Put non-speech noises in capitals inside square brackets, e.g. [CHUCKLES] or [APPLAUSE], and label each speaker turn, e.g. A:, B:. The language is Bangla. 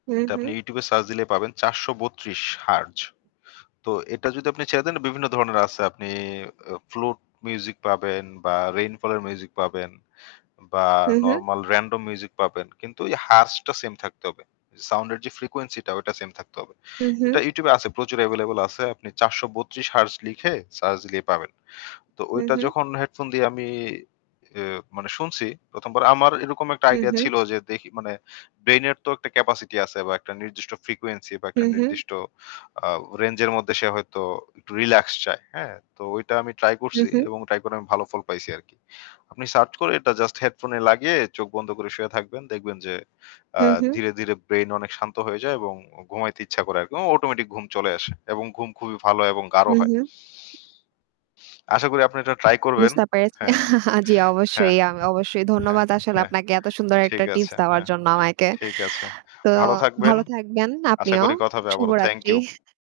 A: হুম,
B: এটা আপনি
A: হুম।
B: YouTube এ search দিলেই পাবেন। ৪৩২ hertz. তো এটা যদি আপনি ছেড়ে দেন বিভিন্ন ধরনের আছে আপনি এয়ো flute music পাবেন বা rainfall এর মিউজিক পাবেন বা
A: হু, হু।
B: normal random music পাবেন। কিন্তু ওই hertz টা same থাকতে হবে। সাউন্ড এর যে frequency টা ওইটা same থাকতে হবে।
A: হু, হু।
B: এটা YouTube এ আছে। প্রচুর available আছে। আপনি ৪৩২ heartz লিখে search দিলেই পাবেন। তো
A: হু,
B: ঐটা
A: হু।
B: যখন হেডফোন দিয়ে আমি এ মানে শুনছি ১ম বার আমার এরকম একটা
A: হু,
B: আইডিয়া
A: হু।
B: ছিল যে দেখি মানে ব্রেইনের তো একটা capacity আছে বা একটা নির্দিষ্ট frequency বা
A: হু,
B: একটা
A: হু।
B: নির্দিষ্ট আ range এর মধ্যে সে হয়তো একটু relax চায়। হ্যাঁ? তো ঐটা আমি ট্রাই
A: হু,
B: করছি
A: হু।
B: এবং ট্রাই করে আমি ভালো ফল পাইছি আরকি। আপনি search করে এটা জাস্ট হেডফোনে লাগিয়ে চোখ বন্ধ করে শুয়ে থাকবেন। দেখবেন যে আ
A: হুম, হুম।
B: ধীরে, ধীরে ব্রেইন অনেক শান্ত হয়ে যায় এবং উ ঘুমাইতে ইচ্ছা করে আরকি। এবং Automatic ঘুম চলে আসে। এবং ঘুম খুবই ভালো এবং গাঢ়
A: হুম,
B: হয়।
A: হুম।
B: আশা করি আপনি এটা ট্রাই করবেন।
A: বুঝতে পেরেছি।
B: হ্যাঁ,
A: [CHUCKLES] জী,
B: হ্যাঁ,
A: অবশ্যই, আ অবশ্যই।
B: হ্যাঁ,
A: ধন্যবাদ আসলে
B: হ্যাঁ।
A: আপনাকে এত সুন্দর একটা
B: ঠিক
A: টিপস
B: আছে।
A: দেওয়ার
B: হ্যাঁ।
A: জন্য আমাকে।
B: ঠিক আছে।
A: তো
B: ভালো থাকবেন।
A: ভালো থাকবেন
B: আশা
A: আপনিও।
B: করি কথা হবে আবারো। Thank you.
A: শুভরাত্রি।